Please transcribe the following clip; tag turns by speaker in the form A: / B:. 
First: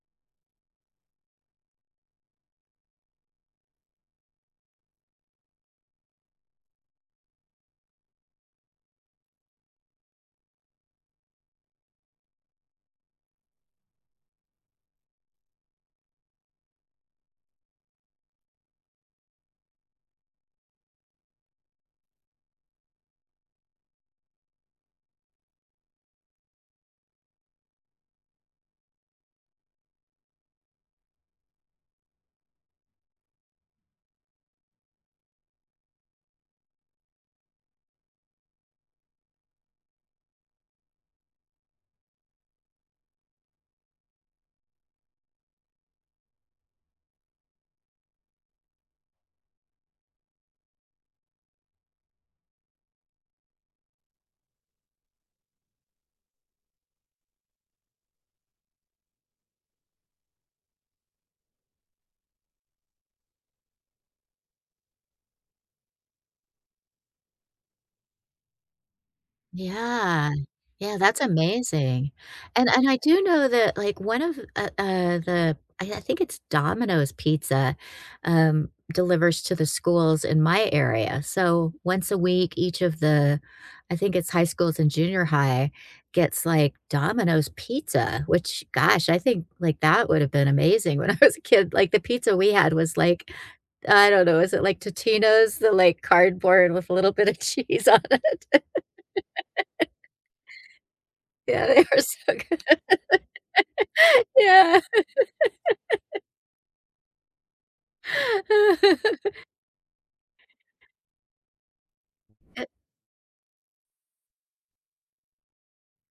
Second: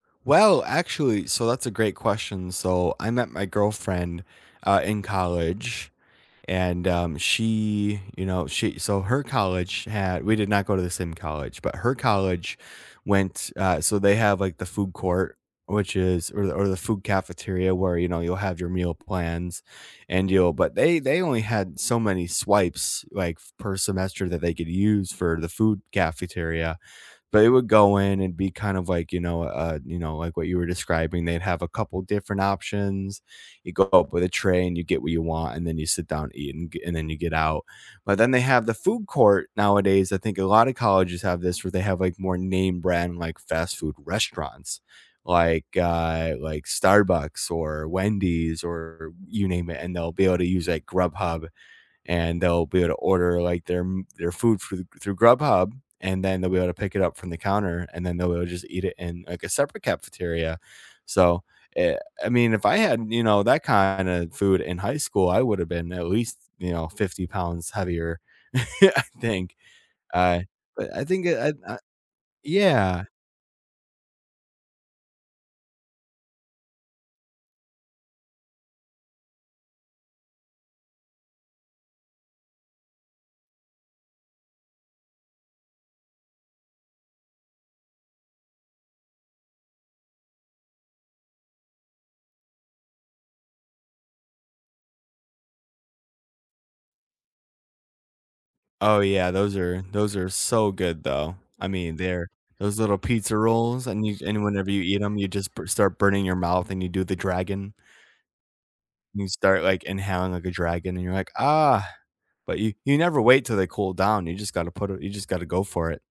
A: Well, actually, so that's a great question. So, I met my girlfriend, uh, in college and, um, she, you know, she so her college had we did not go to the same college, but her college went, uh, so they have like the food court, which is or the or the food cafeteria where, you know, you'll have your meal plans and you'll but they they only had so many swipes like per semester that they could use for the food cafeteria. But it would go in and be kind of like, you know, uh, you know, like what you were describing. They'd have a couple different options. You go up with a tray, and you get what you want, and then you sit down and eat, and g and then you get out. But then they have the food court nowadays, I think a lotta colleges have this where they have like more name brand, like, fast food restaurants, like, uh, like Starbucks or Wendy's or you name it, and they'll be able to use like Grubhub. And they'll be able to order like their m their food through through Grubhub, and then they'll be able to pick it up from the counter, and then they'll just eat it in, like, a separate cafeteria. So, eh, I mean, if I had, you know, that kinda food in high school, I would've been at least, you know, 50 pounds heavier, I think.
B: Yeah.
A: Uh, but
B: Yeah,
A: I
B: that's
A: think it eh, uh
B: amazing. And and I
A: Yeah.
B: do know that, like, one of uh, uh, the I I think it's Domino's pizza, um, delivers to the schools in my area. So once a week, each of the I think it's high schools and junior high, gets like Domino's pizza, which, gosh, I think like that would've been amazing when I was a kid. Like, the pizza we had was like I don't know, is it like Totino's, the, like, cardboard with a little bit of cheese on it.
A: Oh yeah, those are those are so good though.
B: Yeah,
A: I
B: they
A: mean,
B: were
A: they're
B: so good.
A: those little pizza rolls, and you c and whenever
B: Yeah.
A: you eat 'em, you just b start burning your mouth and you do the dragon you start, like, inhaling like a dragon, and you're like, "Ah," but
B: It
A: you you never wait till they cool down, you just gotta put it you just gotta go for it.